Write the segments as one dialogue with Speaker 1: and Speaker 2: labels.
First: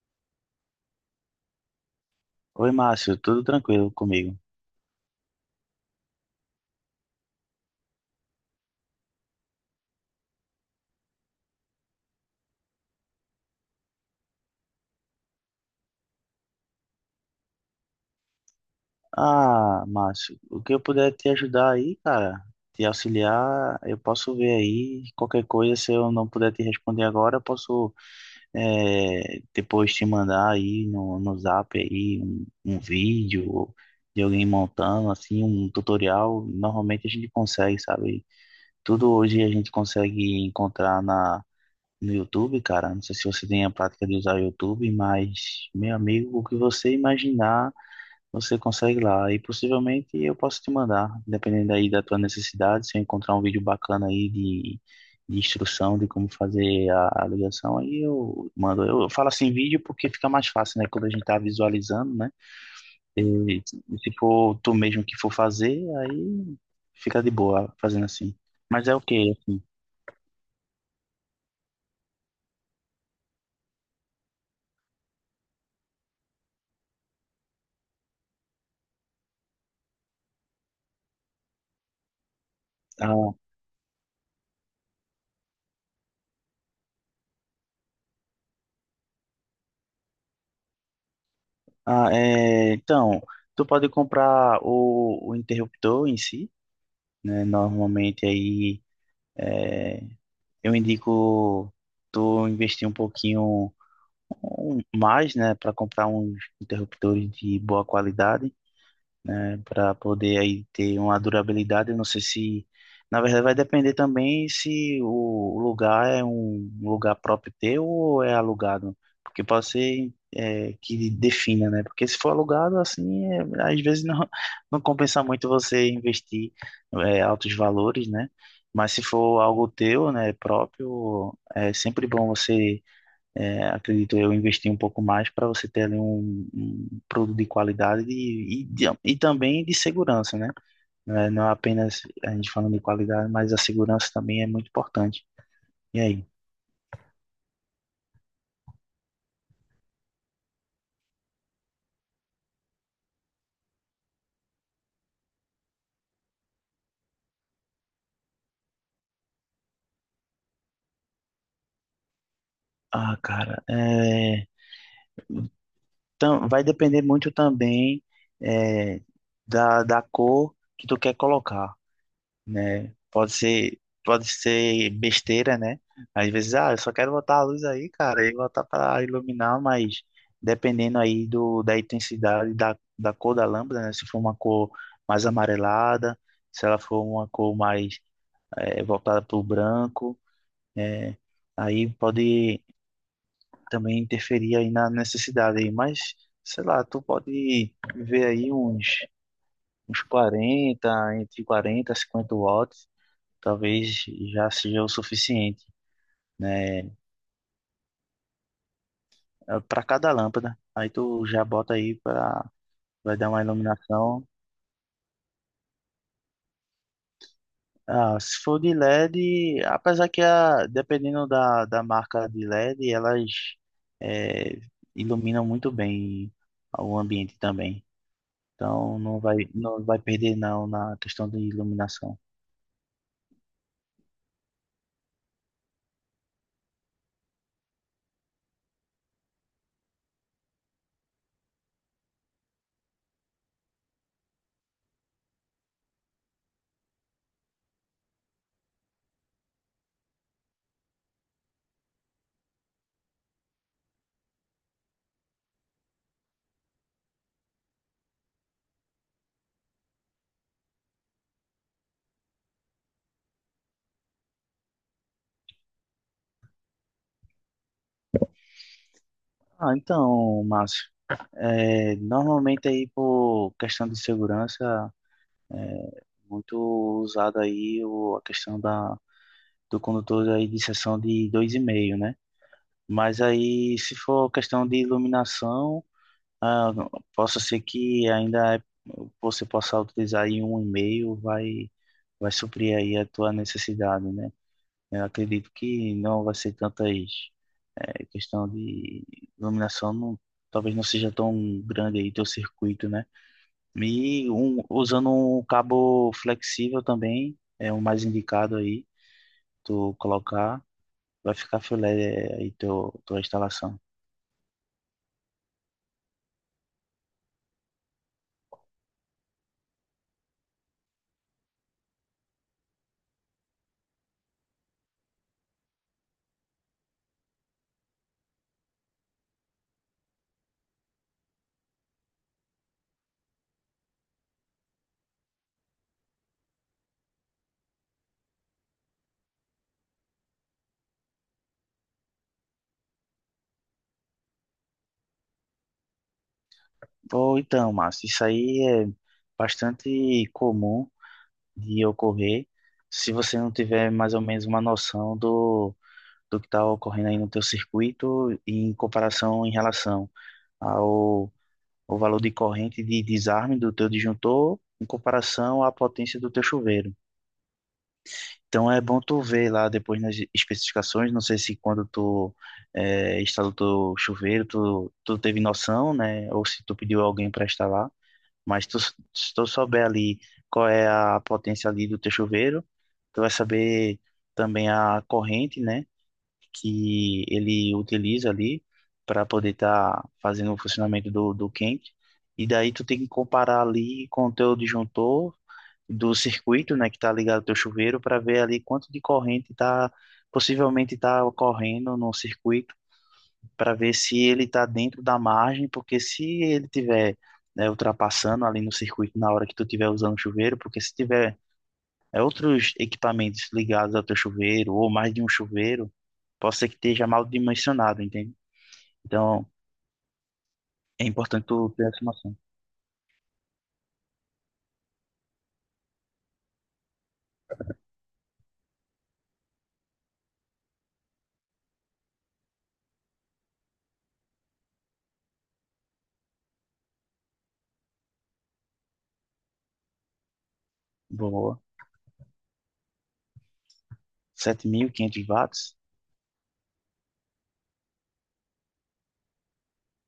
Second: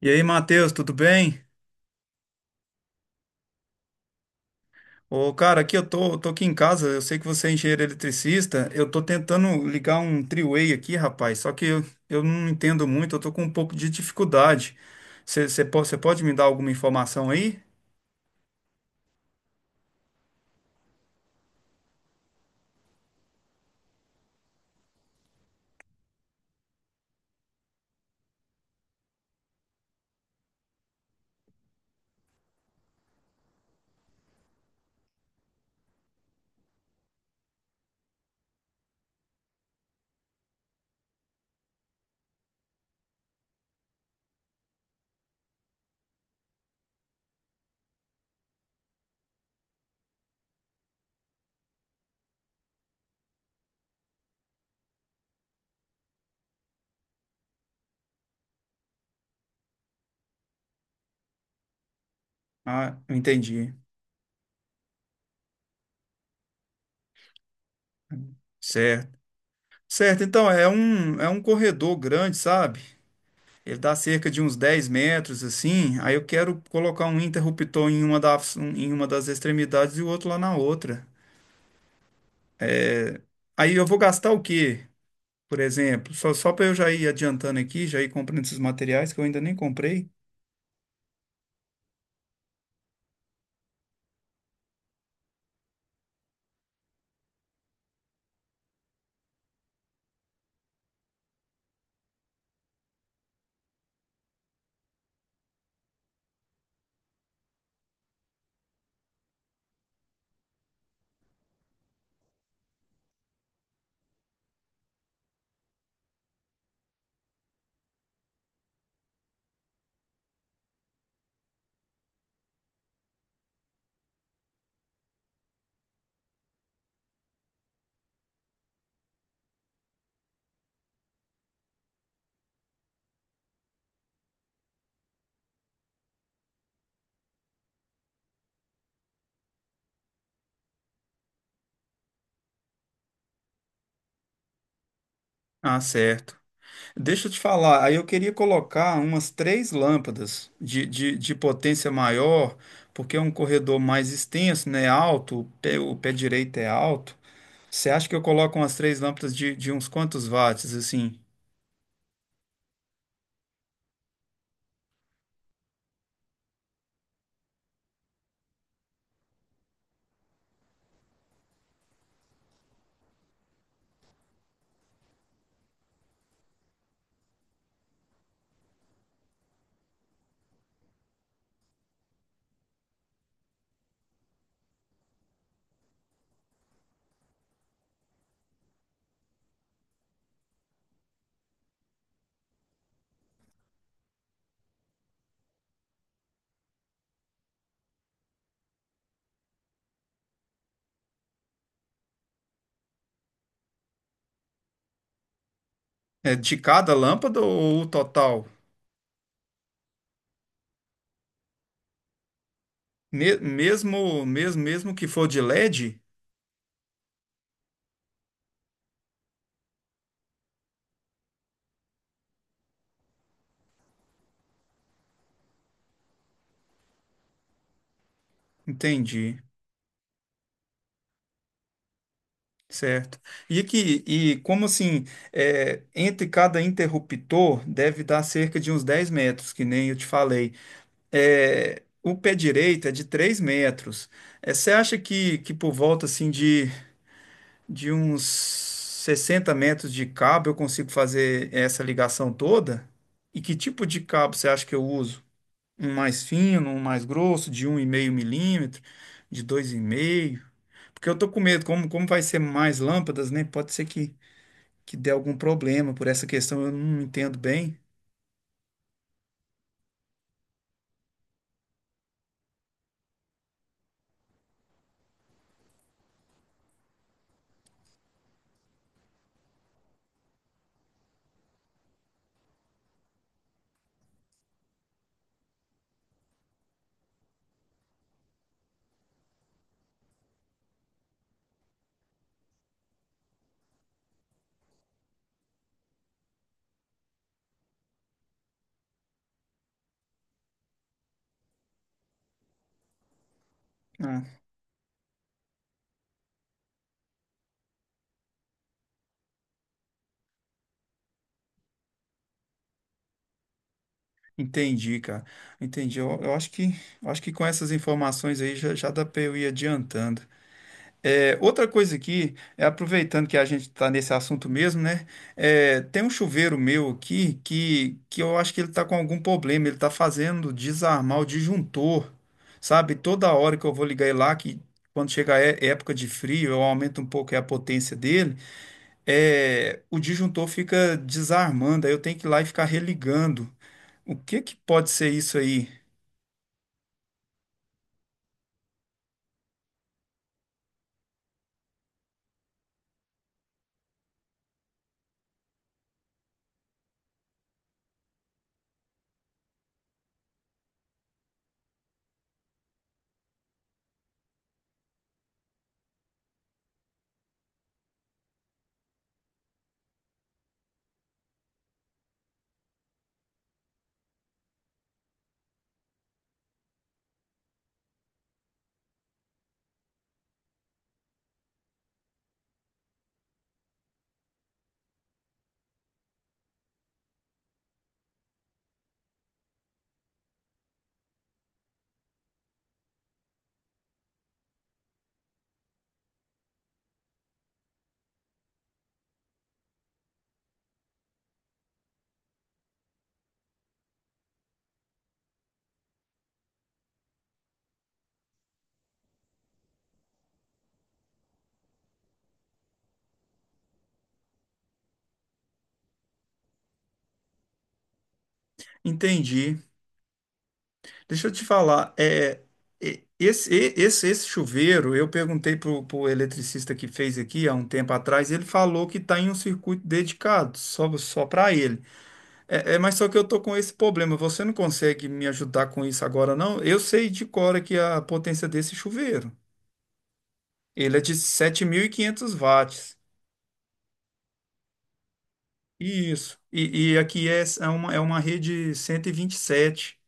Speaker 1: E aí, Matheus, tudo bem?
Speaker 2: Oi, Márcio, tudo tranquilo comigo?
Speaker 1: Ô, cara, aqui eu tô aqui em casa, eu sei que você é engenheiro eletricista, eu tô tentando ligar um three-way aqui, rapaz, só que eu não entendo muito, eu tô com um pouco de dificuldade. Você pode me dar alguma informação aí?
Speaker 2: Ah, Márcio, o que eu puder te ajudar aí, cara, te auxiliar, eu posso ver aí. Qualquer coisa, se eu não puder te responder agora, eu posso depois te mandar aí no Zap aí um vídeo de alguém montando, assim, um tutorial. Normalmente a gente consegue, sabe? Tudo hoje a gente consegue encontrar na, no YouTube, cara. Não sei se você tem a prática de usar o YouTube, mas, meu amigo, o que você imaginar você consegue lá. E possivelmente eu posso te mandar, dependendo aí da tua necessidade, se eu encontrar um vídeo bacana aí de instrução de como fazer a ligação, aí eu mando. Eu falo assim vídeo porque fica mais fácil, né? Quando a gente tá visualizando, né?
Speaker 1: Ah, eu
Speaker 2: E,
Speaker 1: entendi.
Speaker 2: se for tu mesmo que for fazer, aí fica de boa fazendo assim. Mas é o
Speaker 1: Certo.
Speaker 2: quê?
Speaker 1: Certo, então, é um corredor grande, sabe? Ele dá cerca de uns 10 metros, assim, aí eu quero colocar um interruptor em uma das extremidades e o outro lá na outra. É.
Speaker 2: Ah,
Speaker 1: Aí eu vou gastar o quê? Por exemplo, só para eu já ir adiantando aqui, já ir comprando esses materiais que eu ainda nem comprei.
Speaker 2: é, então, tu pode comprar o interruptor em si, né? Normalmente aí. É, eu indico tu investir um pouquinho mais, né, para comprar uns interruptores de boa qualidade, né, para poder aí ter uma durabilidade. Eu não sei se, na verdade, vai depender também se o lugar é um lugar próprio teu ou é alugado, porque pode ser é, que defina, né? Porque se for alugado, assim, é, às vezes não, não compensa muito você investir é, altos valores, né? Mas se for algo teu, né, próprio, é sempre bom você é, acredito eu, investir um pouco mais para você ter ali um, um produto de qualidade e, e também de segurança, né? Não é apenas a gente falando de qualidade, mas a segurança também é muito importante.
Speaker 1: Ah,
Speaker 2: E aí?
Speaker 1: certo. Deixa eu te falar, aí eu queria colocar umas três lâmpadas de potência maior, porque é um corredor mais extenso, né? Alto, o pé direito é alto. Você acha que eu coloco umas três lâmpadas de uns quantos watts, assim?
Speaker 2: Ah, cara, é, vai depender muito também é, da, da cor que tu quer colocar, né? Pode ser besteira, né? Às vezes, ah, eu só quero botar a luz aí, cara, e botar para iluminar, mas dependendo aí do da intensidade da, da cor da lâmpada, né? Se for uma cor mais amarelada, se ela for uma cor mais voltada para o branco, né? Aí pode também interferir aí na necessidade aí, mas sei lá, tu pode ver aí uns uns 40 entre 40 e 50 watts talvez já seja o suficiente,
Speaker 1: É de
Speaker 2: né?
Speaker 1: cada lâmpada ou o total?
Speaker 2: Para cada lâmpada. Aí tu já bota aí para vai dar
Speaker 1: Me-
Speaker 2: uma iluminação.
Speaker 1: mesmo, mesmo, mesmo que for de LED?
Speaker 2: Ah, se for de LED, apesar que a, dependendo da, da marca de LED, elas eh, iluminam muito bem o ambiente também. Então
Speaker 1: Entendi.
Speaker 2: não vai perder não na questão de iluminação.
Speaker 1: Certo. E aqui, e como assim, entre cada interruptor deve dar cerca de uns 10 metros, que nem eu te falei. É, o pé direito é de 3 metros. É, você acha que, por volta assim de uns 60 metros de cabo eu consigo fazer essa ligação toda? E que tipo de cabo você acha que eu uso? Um mais fino, um mais grosso, de um 1,5 milímetro, de 2,5? Porque eu tô com medo, como vai ser mais lâmpadas, né? Pode ser que dê algum problema por essa questão, eu não entendo bem.
Speaker 2: Ah, então, Márcio, normalmente aí por questão de segurança é muito usado aí o, a questão da, do condutor aí de seção de dois e meio, né? Mas aí, se for questão de iluminação, ah, possa ser que ainda você possa utilizar aí um e meio, vai, vai suprir aí a tua necessidade, né? Eu acredito que não vai ser tantas, questão de iluminação, não, talvez não seja tão grande aí teu circuito, né?
Speaker 1: Ah,
Speaker 2: E um, usando um cabo flexível também, é o mais indicado aí, tu colocar, vai ficar filé é, aí teu, tua instalação.
Speaker 1: entendi, cara. Entendi. Eu acho que, eu acho que com essas informações aí já dá para eu ir adiantando. É, outra coisa aqui, aproveitando que a gente está nesse assunto mesmo, né? É, tem um chuveiro meu aqui que eu acho que ele está com algum problema. Ele está fazendo desarmar o disjuntor, sabe? Toda hora que eu vou ligar ele lá, que quando chega a época de frio, eu aumento um pouco aí a potência dele. É, o disjuntor fica desarmando, aí eu tenho que ir lá e ficar religando. O que que pode ser isso aí?
Speaker 2: Ou então, Márcio, isso aí é bastante comum de ocorrer se você não tiver mais ou menos uma noção do, do que está ocorrendo aí no teu circuito em comparação em relação ao, ao valor de corrente de desarme do teu disjuntor em comparação à potência do teu chuveiro. Então é bom tu ver lá depois nas especificações, não sei se quando tu é, instalou teu chuveiro, tu teve noção, né? Ou se tu pediu alguém para instalar, mas tu, se tu souber ali qual é a potência ali do teu chuveiro, tu vai saber também a corrente, né? Que ele utiliza ali para poder estar fazendo o funcionamento do, do quente. E daí tu tem que comparar ali com o teu disjuntor do circuito, né, que está ligado ao teu chuveiro, para ver ali quanto de corrente está possivelmente está ocorrendo no circuito, para ver se ele está dentro da margem, porque se ele tiver, né, ultrapassando ali no circuito na hora que tu tiver usando o chuveiro, porque se tiver é, outros equipamentos ligados ao teu chuveiro ou mais de um chuveiro, pode ser que esteja mal dimensionado, entende? Então,
Speaker 1: Entendi.
Speaker 2: é
Speaker 1: Deixa eu te
Speaker 2: importante tu ter
Speaker 1: falar,
Speaker 2: essa noção.
Speaker 1: esse chuveiro, eu perguntei para o eletricista que fez aqui há um tempo atrás, ele falou que está em um circuito dedicado, só para ele. Mas só que eu tô com esse problema, você não consegue me ajudar com isso agora, não? Eu sei de cor aqui a potência desse chuveiro. Ele é de
Speaker 2: Boa.
Speaker 1: 7.500 watts.
Speaker 2: 7500 watts?
Speaker 1: Isso. E aqui é, é uma rede cento e vinte e sete.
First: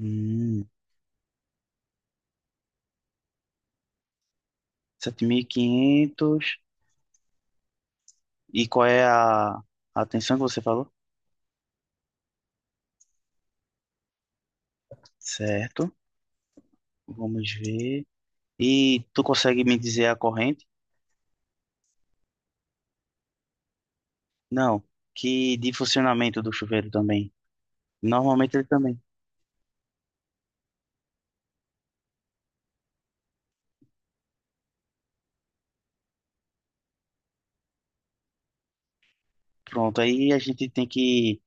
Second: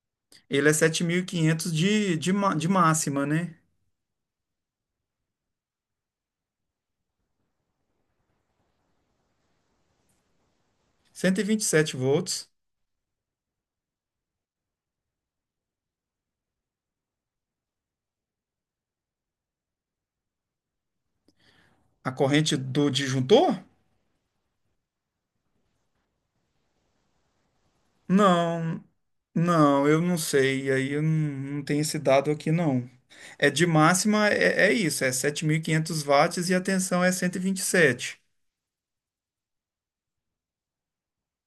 Speaker 2: Hum,
Speaker 1: Ele é 7.500 de máxima, né?
Speaker 2: 7500. E qual é a atenção que você falou?
Speaker 1: Cento e vinte e sete volts.
Speaker 2: Certo. Vamos ver. E tu consegue me dizer a corrente?
Speaker 1: A corrente do disjuntor?
Speaker 2: Não. Que de funcionamento do chuveiro também. Normalmente ele
Speaker 1: Não,
Speaker 2: também.
Speaker 1: não, eu não sei. Aí eu não tenho esse dado aqui, não. É de máxima, é isso. É 7.500 watts e a tensão é cento e vinte e sete.
Speaker 2: Pronto, aí a gente tem que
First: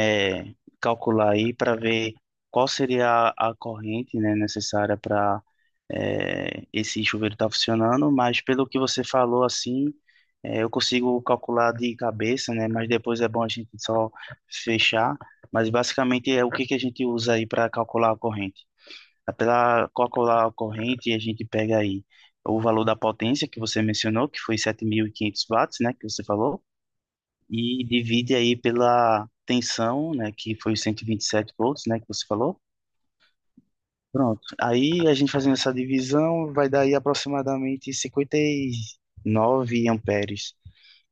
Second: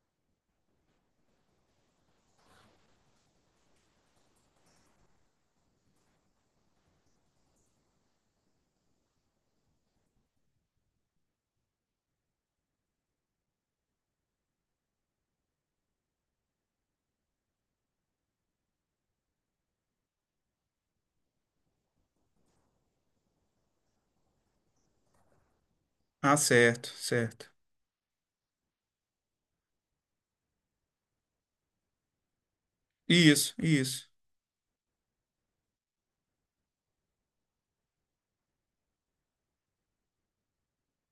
Speaker 2: é, calcular aí para ver qual seria a corrente, né, necessária para esse chuveiro estar funcionando, mas pelo que você falou assim, é, eu consigo calcular de cabeça, né, mas depois é bom a gente só fechar, mas basicamente é o que que a gente usa aí para calcular a corrente. Para calcular a corrente, a gente pega aí o valor da potência que você mencionou, que foi 7500 watts, né, que você
Speaker 1: Ah,
Speaker 2: falou,
Speaker 1: certo, certo.
Speaker 2: e divide aí pela tensão, né, que foi os 127 volts, né, que você falou.
Speaker 1: Isso, isso.
Speaker 2: Pronto. Aí a gente fazendo essa divisão vai dar aí aproximadamente 59 amperes.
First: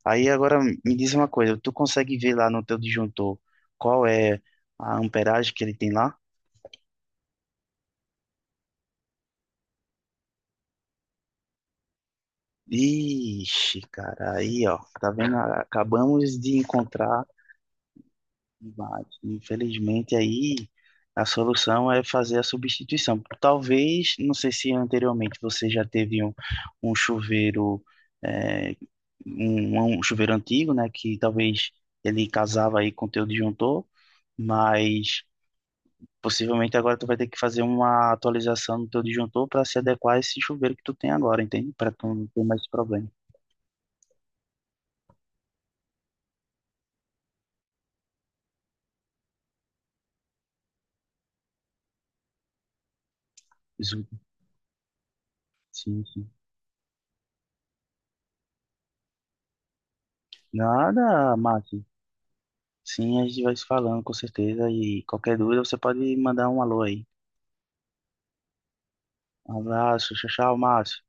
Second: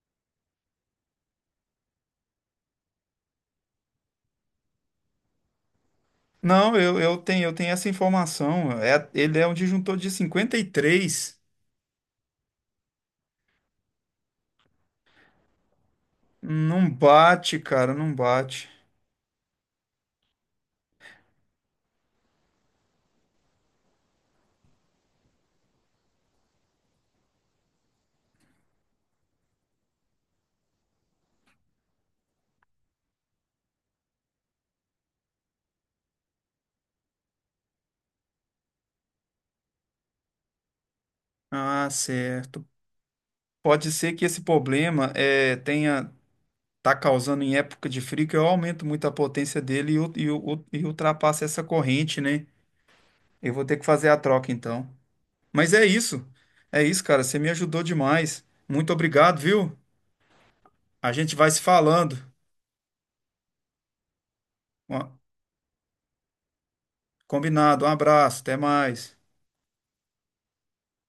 Speaker 2: Aí agora me diz uma coisa, tu consegue ver lá no teu disjuntor qual é a amperagem que ele tem lá?
Speaker 1: Não, eu tenho essa informação. É, ele é um disjuntor de 53.
Speaker 2: Ixi, cara, aí ó, tá vendo? Acabamos de
Speaker 1: Não
Speaker 2: encontrar.
Speaker 1: bate, cara, não bate.
Speaker 2: Bate. Infelizmente, aí a solução é fazer a substituição. Talvez, não sei se anteriormente você já teve um, um chuveiro, é, um chuveiro antigo, né? Que talvez ele casava aí com o teu disjuntor, mas possivelmente agora tu vai ter que fazer uma atualização no teu disjuntor para se adequar a esse chuveiro que tu tem agora, entende?
Speaker 1: Ah,
Speaker 2: Para tu não ter mais
Speaker 1: certo.
Speaker 2: esse problema.
Speaker 1: Pode ser que esse problema tenha tá causando em época de frio que eu aumento muito a potência dele e ultrapassa essa corrente, né? Eu vou ter que
Speaker 2: Isso-
Speaker 1: fazer a troca então. Mas é
Speaker 2: sim,
Speaker 1: isso.
Speaker 2: sim.
Speaker 1: É isso, cara. Você me ajudou demais. Muito obrigado, viu? A gente
Speaker 2: Nada,
Speaker 1: vai se
Speaker 2: Márcio.
Speaker 1: falando.
Speaker 2: Sim, a gente vai se falando, com certeza.
Speaker 1: Ó,
Speaker 2: E qualquer dúvida, você pode mandar um alô aí.
Speaker 1: combinado. Um abraço. Até mais.
Speaker 2: Um abraço, tchau, tchau, Márcio.